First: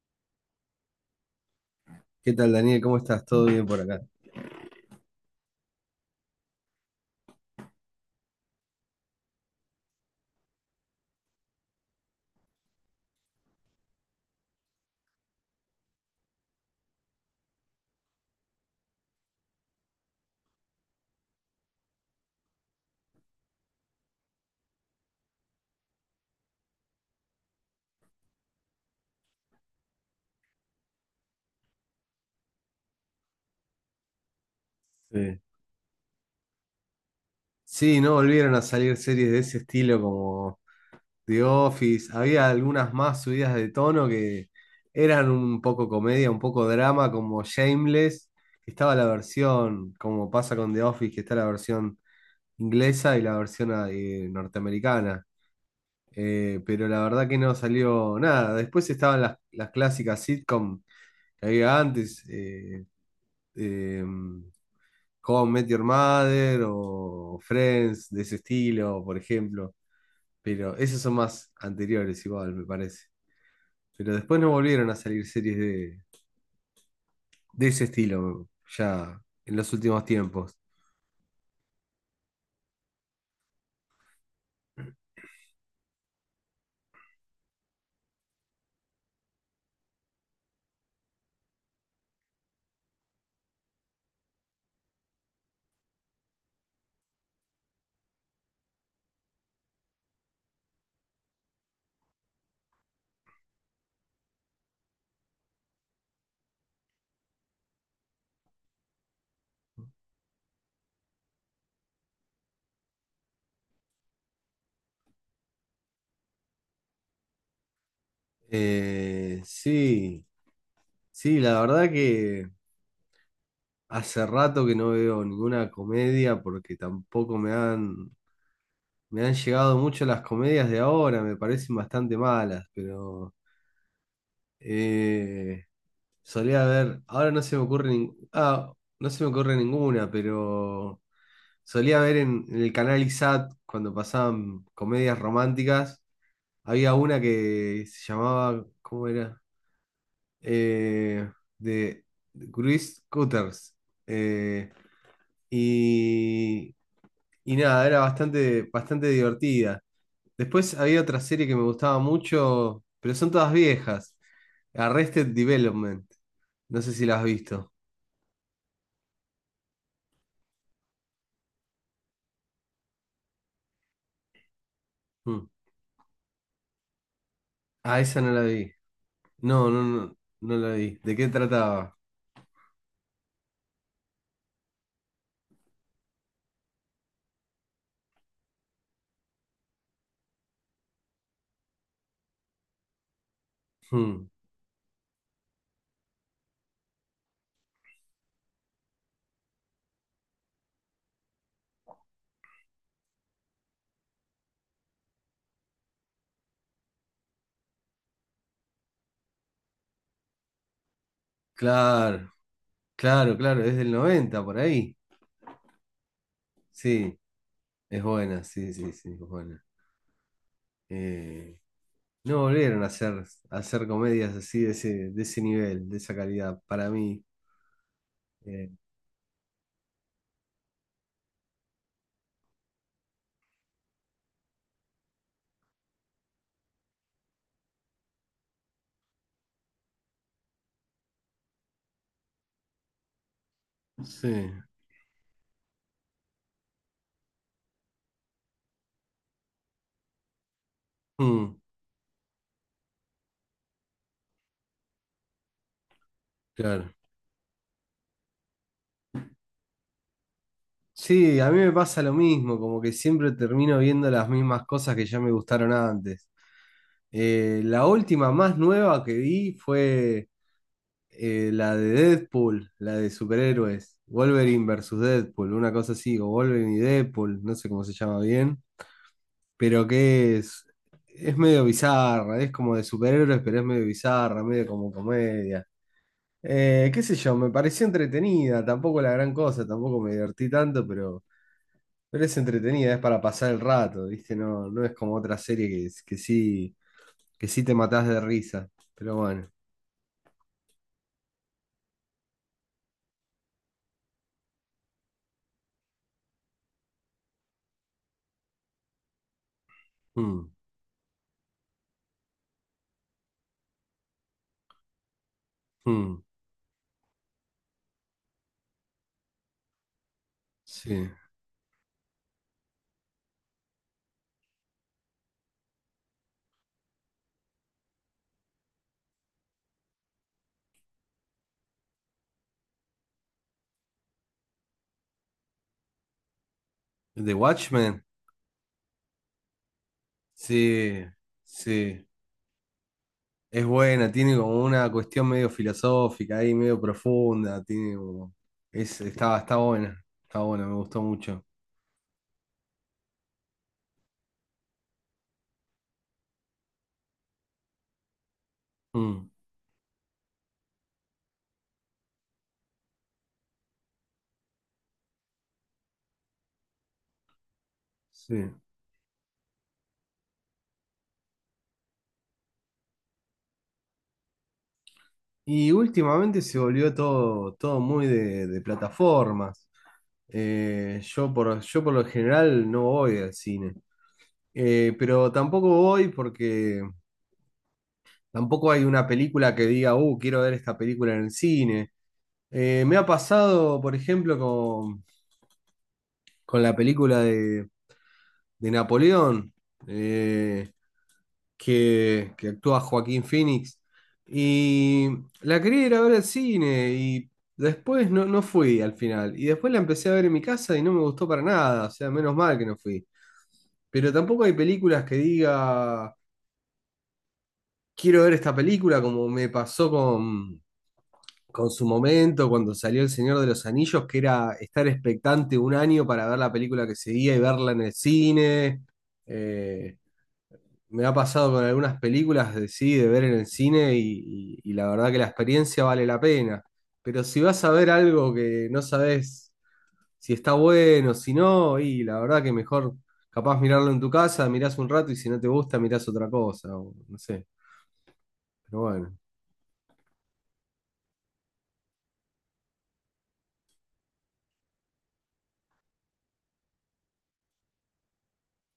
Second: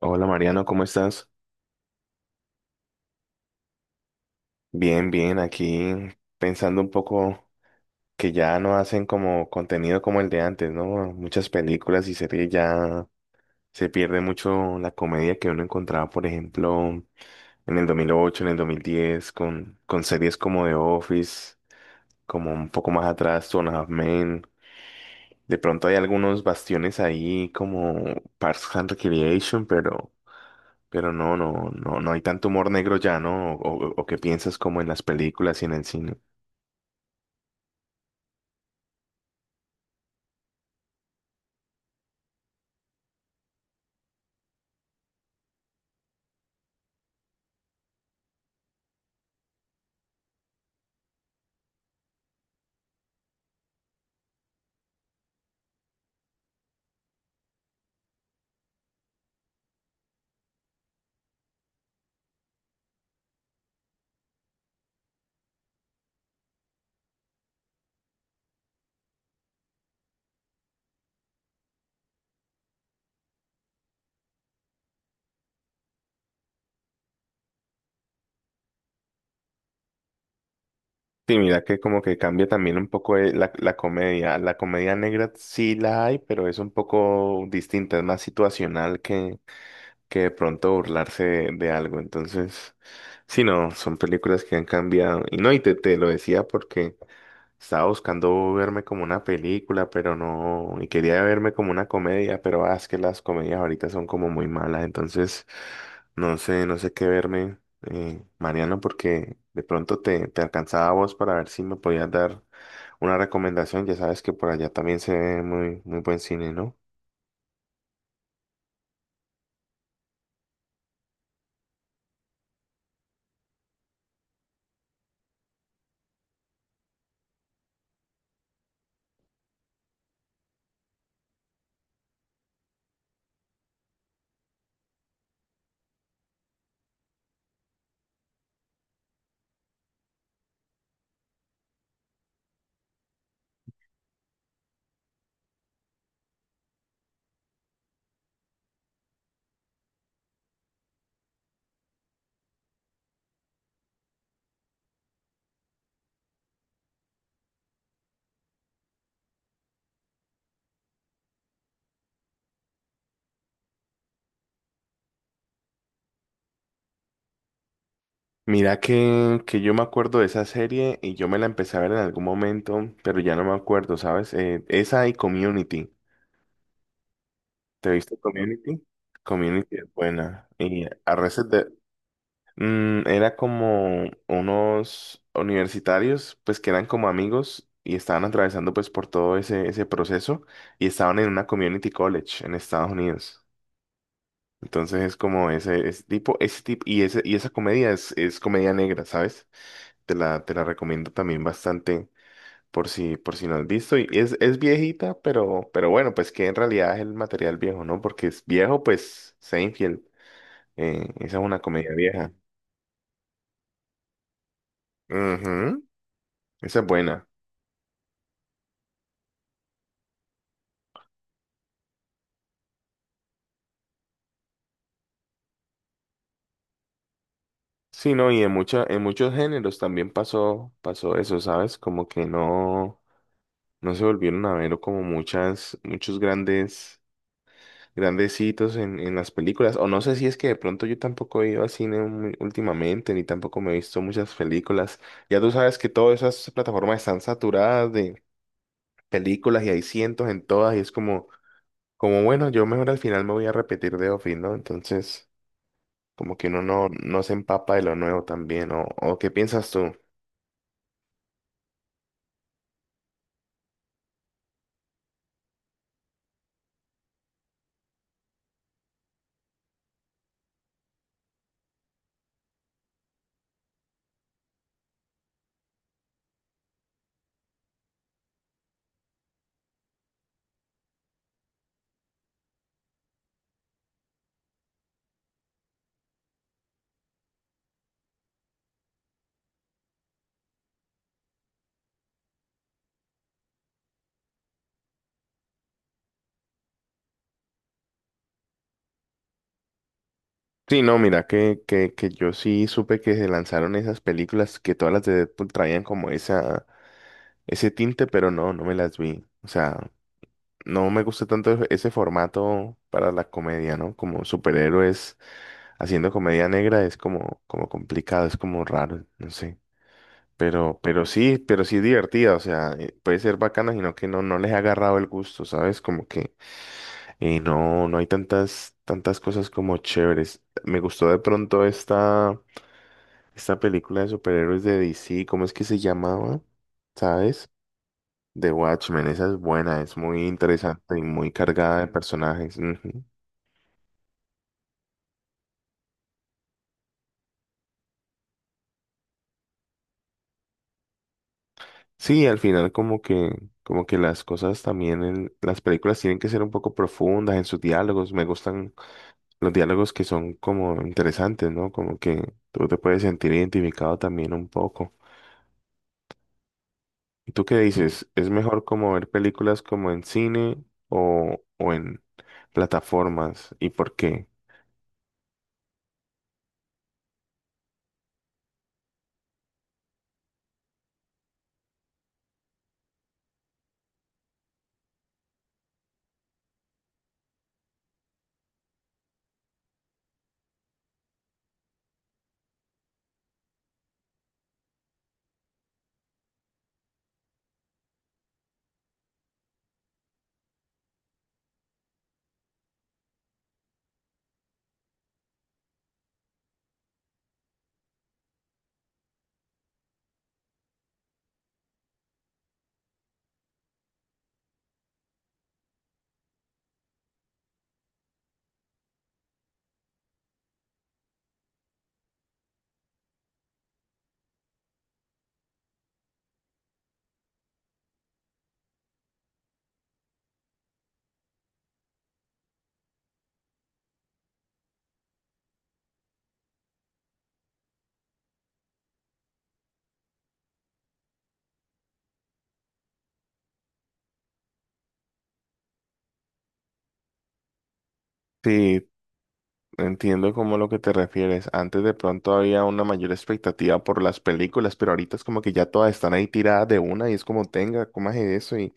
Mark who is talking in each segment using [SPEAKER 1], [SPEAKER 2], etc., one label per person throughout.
[SPEAKER 1] Hola Mariano, ¿cómo estás?
[SPEAKER 2] ¿Qué tal, Daniel? ¿Cómo estás? ¿Todo bien por acá?
[SPEAKER 1] Bien, bien, aquí pensando un poco que ya no hacen como contenido como el de antes, ¿no? Muchas películas y series ya se pierde mucho la comedia que uno encontraba, por ejemplo, en el 2008, en el 2010, con series como The Office, como un poco más atrás, Two and a Half Men. De pronto hay algunos bastiones ahí como Parks and Recreation, pero... Pero no hay tanto humor negro ya, ¿no? O o que piensas como en las
[SPEAKER 2] Sí.
[SPEAKER 1] películas y en el cine.
[SPEAKER 2] Sí, no volvieron a salir series de ese estilo como The Office. Había algunas más subidas de tono que eran un poco comedia, un poco drama, como Shameless. Estaba la versión, como pasa con The Office, que está la versión inglesa y la versión norteamericana. Pero la verdad que no salió nada. Después estaban las clásicas sitcom que había antes. Em, How I Met Your Mother o Friends de ese estilo, por ejemplo. Pero esos son más anteriores igual, me parece. Pero después no volvieron a salir series de ese estilo ya en los últimos tiempos.
[SPEAKER 1] Sí, mira que como que cambia también un poco la comedia. La comedia negra sí la hay, pero es un poco distinta, es más situacional que de pronto burlarse de algo. Entonces, sí, no, son películas que han cambiado. Y no, y te lo decía porque estaba buscando verme como una película, pero no, y quería verme como una comedia, pero es que las comedias ahorita son como muy malas, entonces no sé, no sé qué verme, Mariano, porque de pronto te alcanzaba a vos para ver si me podías dar una recomendación, ya sabes que por allá también se ve muy, muy buen cine, ¿no?
[SPEAKER 2] Sí, sí, la verdad que hace rato que no veo ninguna comedia porque tampoco me han llegado mucho las comedias de ahora, me parecen bastante malas, pero... eh, Solía ver, ahora no se me ocurre nin- ah, no se me ocurre ninguna, pero solía ver en el canal ISAT cuando pasaban comedias románticas, había una que se llamaba, ¿cómo era? Eh, de Chris Cutters. Eh, y, y nada, era bastante divertida. Después había otra serie que me gustaba mucho, pero son todas viejas. Arrested Development. No sé si la has visto.
[SPEAKER 1] Mira que yo me acuerdo de esa serie y yo me la empecé a ver en algún momento, pero ya no me acuerdo, ¿sabes? Esa y
[SPEAKER 2] Mm.
[SPEAKER 1] Community. ¿Te
[SPEAKER 2] Ah,
[SPEAKER 1] viste
[SPEAKER 2] esa no la vi.
[SPEAKER 1] Community?
[SPEAKER 2] No,
[SPEAKER 1] Community
[SPEAKER 2] no,
[SPEAKER 1] es
[SPEAKER 2] no,
[SPEAKER 1] buena.
[SPEAKER 2] no la
[SPEAKER 1] Y
[SPEAKER 2] vi.
[SPEAKER 1] a
[SPEAKER 2] ¿De qué
[SPEAKER 1] veces de,
[SPEAKER 2] trataba?
[SPEAKER 1] era como unos universitarios, pues que eran como amigos y estaban atravesando pues por todo ese proceso y estaban en una community college en Estados Unidos.
[SPEAKER 2] Mm.
[SPEAKER 1] Entonces es como ese tipo, y, ese, y esa comedia es comedia negra, ¿sabes? Te la recomiendo también bastante por si no has visto. Y es viejita, pero bueno, pues que en realidad es el material viejo, ¿no? Porque es viejo, pues Seinfeld. Esa es una comedia vieja.
[SPEAKER 2] Claro, claro, claro, es del 90 por ahí.
[SPEAKER 1] Ujú, esa es
[SPEAKER 2] Sí,
[SPEAKER 1] buena.
[SPEAKER 2] es buena, sí, sí, sí, es buena. Eh, no volvieron a a hacer comedias así de de ese nivel, de esa calidad, para mí.
[SPEAKER 1] Sí, no, y en
[SPEAKER 2] Eh,
[SPEAKER 1] mucha, en muchos géneros también pasó, pasó eso, ¿sabes? Como que no, no se volvieron a ver como muchas, muchos grandes, grandecitos en las películas. O no sé si es que de pronto yo tampoco he ido al cine muy- últimamente, ni tampoco me he visto
[SPEAKER 2] sí,
[SPEAKER 1] muchas películas. Ya tú sabes que todas esas plataformas están saturadas de películas y hay cientos en todas y es como,
[SPEAKER 2] Mm,
[SPEAKER 1] como bueno, yo mejor al final me voy a repetir de Office, ¿no? Entonces, como que uno no,
[SPEAKER 2] claro.
[SPEAKER 1] no se empapa de lo nuevo también, o qué piensas tú?
[SPEAKER 2] Sí, a mí me pasa lo mismo, como que siempre termino viendo las mismas cosas que ya me gustaron antes. La última más nueva que vi fue la de Deadpool, la de superhéroes, Wolverine versus Deadpool, una cosa así, o Wolverine y Deadpool, no sé cómo se llama bien, pero es medio bizarra, es como de superhéroes, pero es medio bizarra, medio como comedia. Qué sé yo, me pareció entretenida, tampoco la gran cosa, tampoco me divertí tanto, pero... Pero es entretenida, es para pasar el rato, ¿viste? No, no es como otra serie que sí te matás de risa. Pero bueno.
[SPEAKER 1] Sí, no, mira, que yo sí supe que se lanzaron esas películas que todas las de Deadpool traían como esa, ese tinte, pero no, no me las vi. O sea,
[SPEAKER 2] Mm,
[SPEAKER 1] no me gusta tanto e-, ese formato para la comedia, ¿no? Como superhéroes haciendo
[SPEAKER 2] mm,
[SPEAKER 1] comedia negra es como, como complicado, es como raro, no sé.
[SPEAKER 2] sí.
[SPEAKER 1] Pero sí es divertida, o sea, puede ser bacana, sino que no, no les ha agarrado el gusto, ¿sabes? Como que no, no hay tantas, tantas cosas como chéveres. Me gustó de pronto esta película de superhéroes de DC, ¿cómo es que se llamaba?
[SPEAKER 2] ¿The
[SPEAKER 1] ¿Sabes?
[SPEAKER 2] Watchmen?
[SPEAKER 1] The Watchmen, esa es buena, es muy interesante y
[SPEAKER 2] Sí,
[SPEAKER 1] muy cargada de
[SPEAKER 2] sí.
[SPEAKER 1] personajes. Ujú.
[SPEAKER 2] Es buena, tiene como una cuestión medio filosófica ahí, medio profunda. Tiene como... Es, está, está buena. Está buena, me gustó mucho.
[SPEAKER 1] Sí, al final como que las cosas también en las películas tienen que ser un poco profundas en sus diálogos. Me gustan
[SPEAKER 2] Mm,
[SPEAKER 1] los diálogos que son como interesantes, ¿no? Como que tú te puedes sentir identificado también un poco. ¿Y tú qué dices? ¿Es
[SPEAKER 2] sí.
[SPEAKER 1] mejor como ver películas como en cine o en plataformas? ¿Y por qué?
[SPEAKER 2] Y últimamente se volvió todo muy de plataformas. Yo por lo general no voy al cine. Pero tampoco voy porque tampoco hay una película que diga, quiero ver esta película en el cine. Me ha pasado, por ejemplo, con la película de Napoleón. Eh, que actúa Joaquín Phoenix. Y la quería ir a ver al cine y después no, no fui al final. Y después la empecé a ver en mi casa y no me gustó para nada, o sea, menos mal que no fui. Pero tampoco hay películas que diga, quiero ver esta película como me pasó con su momento cuando salió El Señor de los Anillos, que era estar expectante un año para ver la película que seguía y verla en el cine. Eh, Me ha pasado con algunas películas de sí, de ver en el cine y la verdad que la experiencia vale la pena. Pero si vas a ver algo que no sabes si está bueno, si no, y la verdad que mejor capaz mirarlo en tu casa, mirás un rato y si no te gusta, mirás otra cosa, o no sé. Pero
[SPEAKER 1] Sí,
[SPEAKER 2] bueno.
[SPEAKER 1] entiendo como lo que te refieres. Antes de pronto había una mayor expectativa por las películas, pero ahorita es como que ya todas están ahí tiradas de una y es como tenga, comas eso y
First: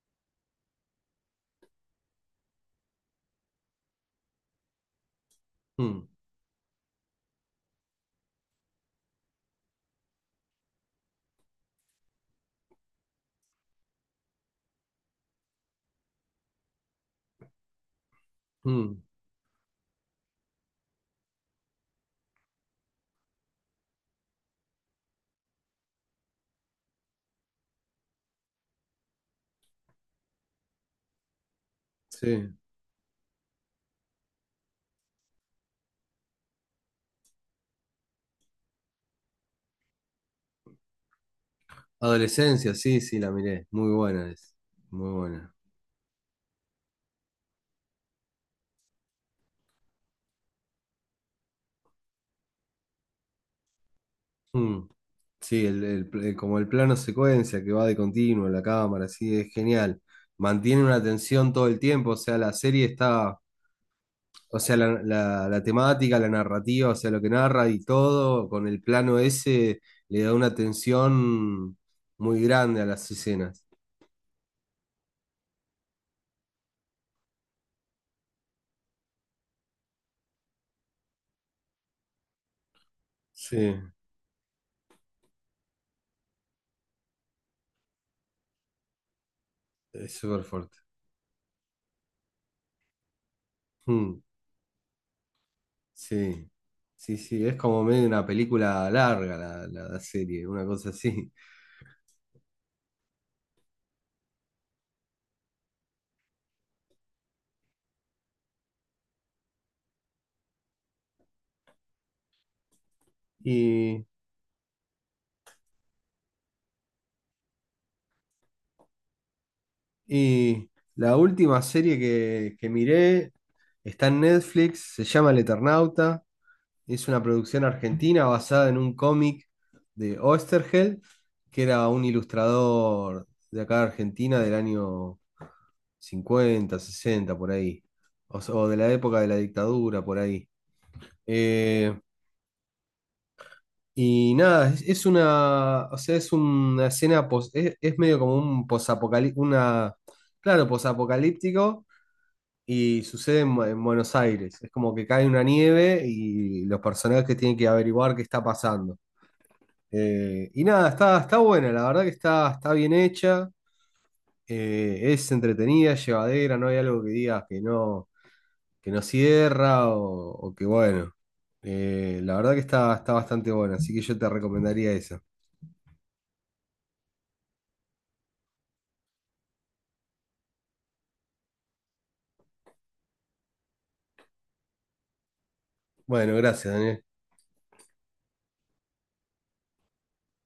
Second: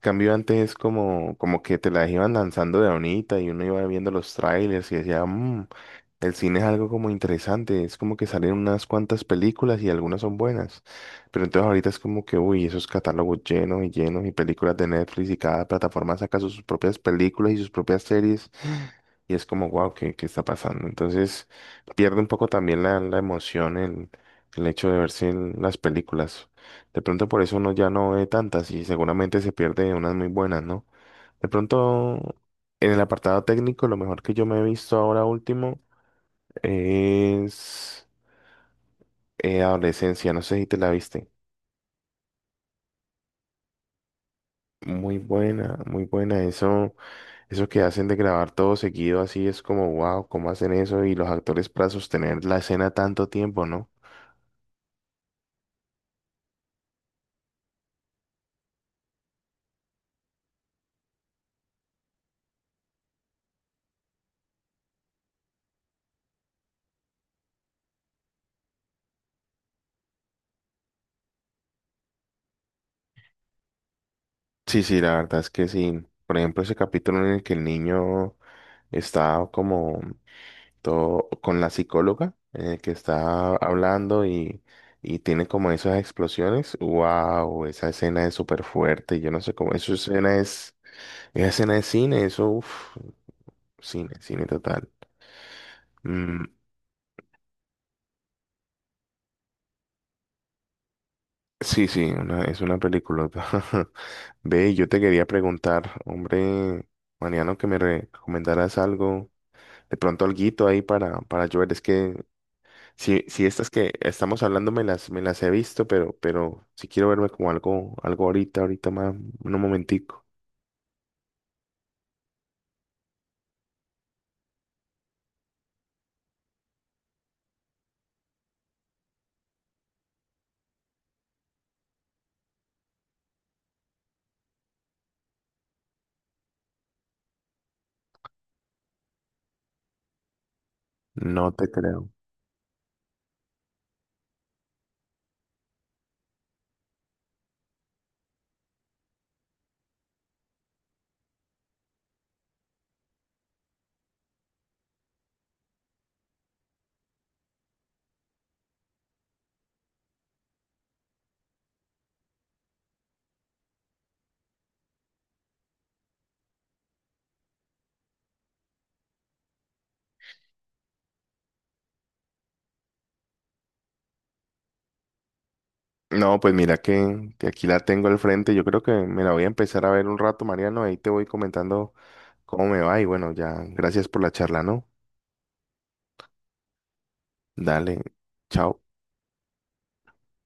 [SPEAKER 1] cambio antes como, como que te las iban lanzando de bonita y uno iba viendo los trailers y decía, "Mm,
[SPEAKER 2] Mm,
[SPEAKER 1] el cine es algo como interesante, es como que salen unas cuantas películas y algunas son buenas. Pero entonces ahorita es como que, uy, esos catálogos llenos y llenos y películas de Netflix y cada plataforma saca sus propias películas y sus propias series
[SPEAKER 2] mm,
[SPEAKER 1] y es como, wow, ¿qué, qué está pasando? Entonces pierde un poco también la emoción, el hecho de verse en las películas. De pronto por eso uno ya no ve tantas y seguramente se pierde unas muy buenas, ¿no? De pronto
[SPEAKER 2] sí.
[SPEAKER 1] en el apartado técnico, lo mejor que yo me he visto ahora último es Adolescencia, no sé si te la viste.
[SPEAKER 2] Adolescencia, sí, sí, la miré. Muy buena es. Muy
[SPEAKER 1] Muy
[SPEAKER 2] buena.
[SPEAKER 1] buena, muy buena. Eso que hacen de grabar todo seguido así es como, wow, ¿cómo hacen eso? Y los actores para sostener la escena tanto tiempo, ¿no?
[SPEAKER 2] Mm. Sí, como el plano secuencia que va de continuo en la cámara, sí, es genial. Mantiene una tensión todo el tiempo, o sea, la serie está, o sea, la temática, la narrativa, o sea, lo que narra y todo, con el plano ese, le da una tensión muy grande a las escenas.
[SPEAKER 1] Sí, sí, la verdad es que sí. Por ejemplo, ese capítulo en el que el niño está como todo con la psicóloga, en el que está
[SPEAKER 2] Sí,
[SPEAKER 1] hablando y tiene como esas explosiones. Wow, esa escena es súper fuerte. Yo no sé cómo,
[SPEAKER 2] es súper fuerte.
[SPEAKER 1] esa escena es cine, eso, uf, cine,
[SPEAKER 2] Mm,
[SPEAKER 1] cine total. Mm,
[SPEAKER 2] sí, sí, sí, es como medio una película larga la serie, una cosa así.
[SPEAKER 1] sí, sí, una- es una película. Ve, yo te quería preguntar, hombre, Mariano, que me recomendaras algo. De pronto alguito ahí para yo ver. Es que si, si estas que
[SPEAKER 2] Y
[SPEAKER 1] estamos hablando me las he visto, pero si quiero verme como algo, algo ahorita, ahorita más, un momentico.
[SPEAKER 2] Y la última serie que miré está en Netflix, se llama El Eternauta, es una producción argentina basada en un cómic de Oesterheld, que era un ilustrador de acá de Argentina del año 50 60 por ahí, o de la época de la dictadura, por ahí.
[SPEAKER 1] No te
[SPEAKER 2] Eh,
[SPEAKER 1] creo.
[SPEAKER 2] y nada, es una, o sea, es medio como un claro, posapocalíptico. Y sucede en Buenos Aires. Es como que cae una nieve y los personajes tienen que averiguar qué está pasando. Nada, está, está buena, la verdad que está, está bien hecha, es entretenida, llevadera, no hay algo que digas que no cierra o que bueno. La verdad que está, está bastante buena, así que yo te recomendaría esa.
[SPEAKER 1] No, pues mira que aquí la tengo al frente. Yo creo que me la voy a empezar a ver un rato, Mariano. Ahí te voy comentando cómo me va. Y bueno, ya, gracias por la charla, ¿no?
[SPEAKER 2] Bueno, gracias, Daniel.
[SPEAKER 1] Dale, chao.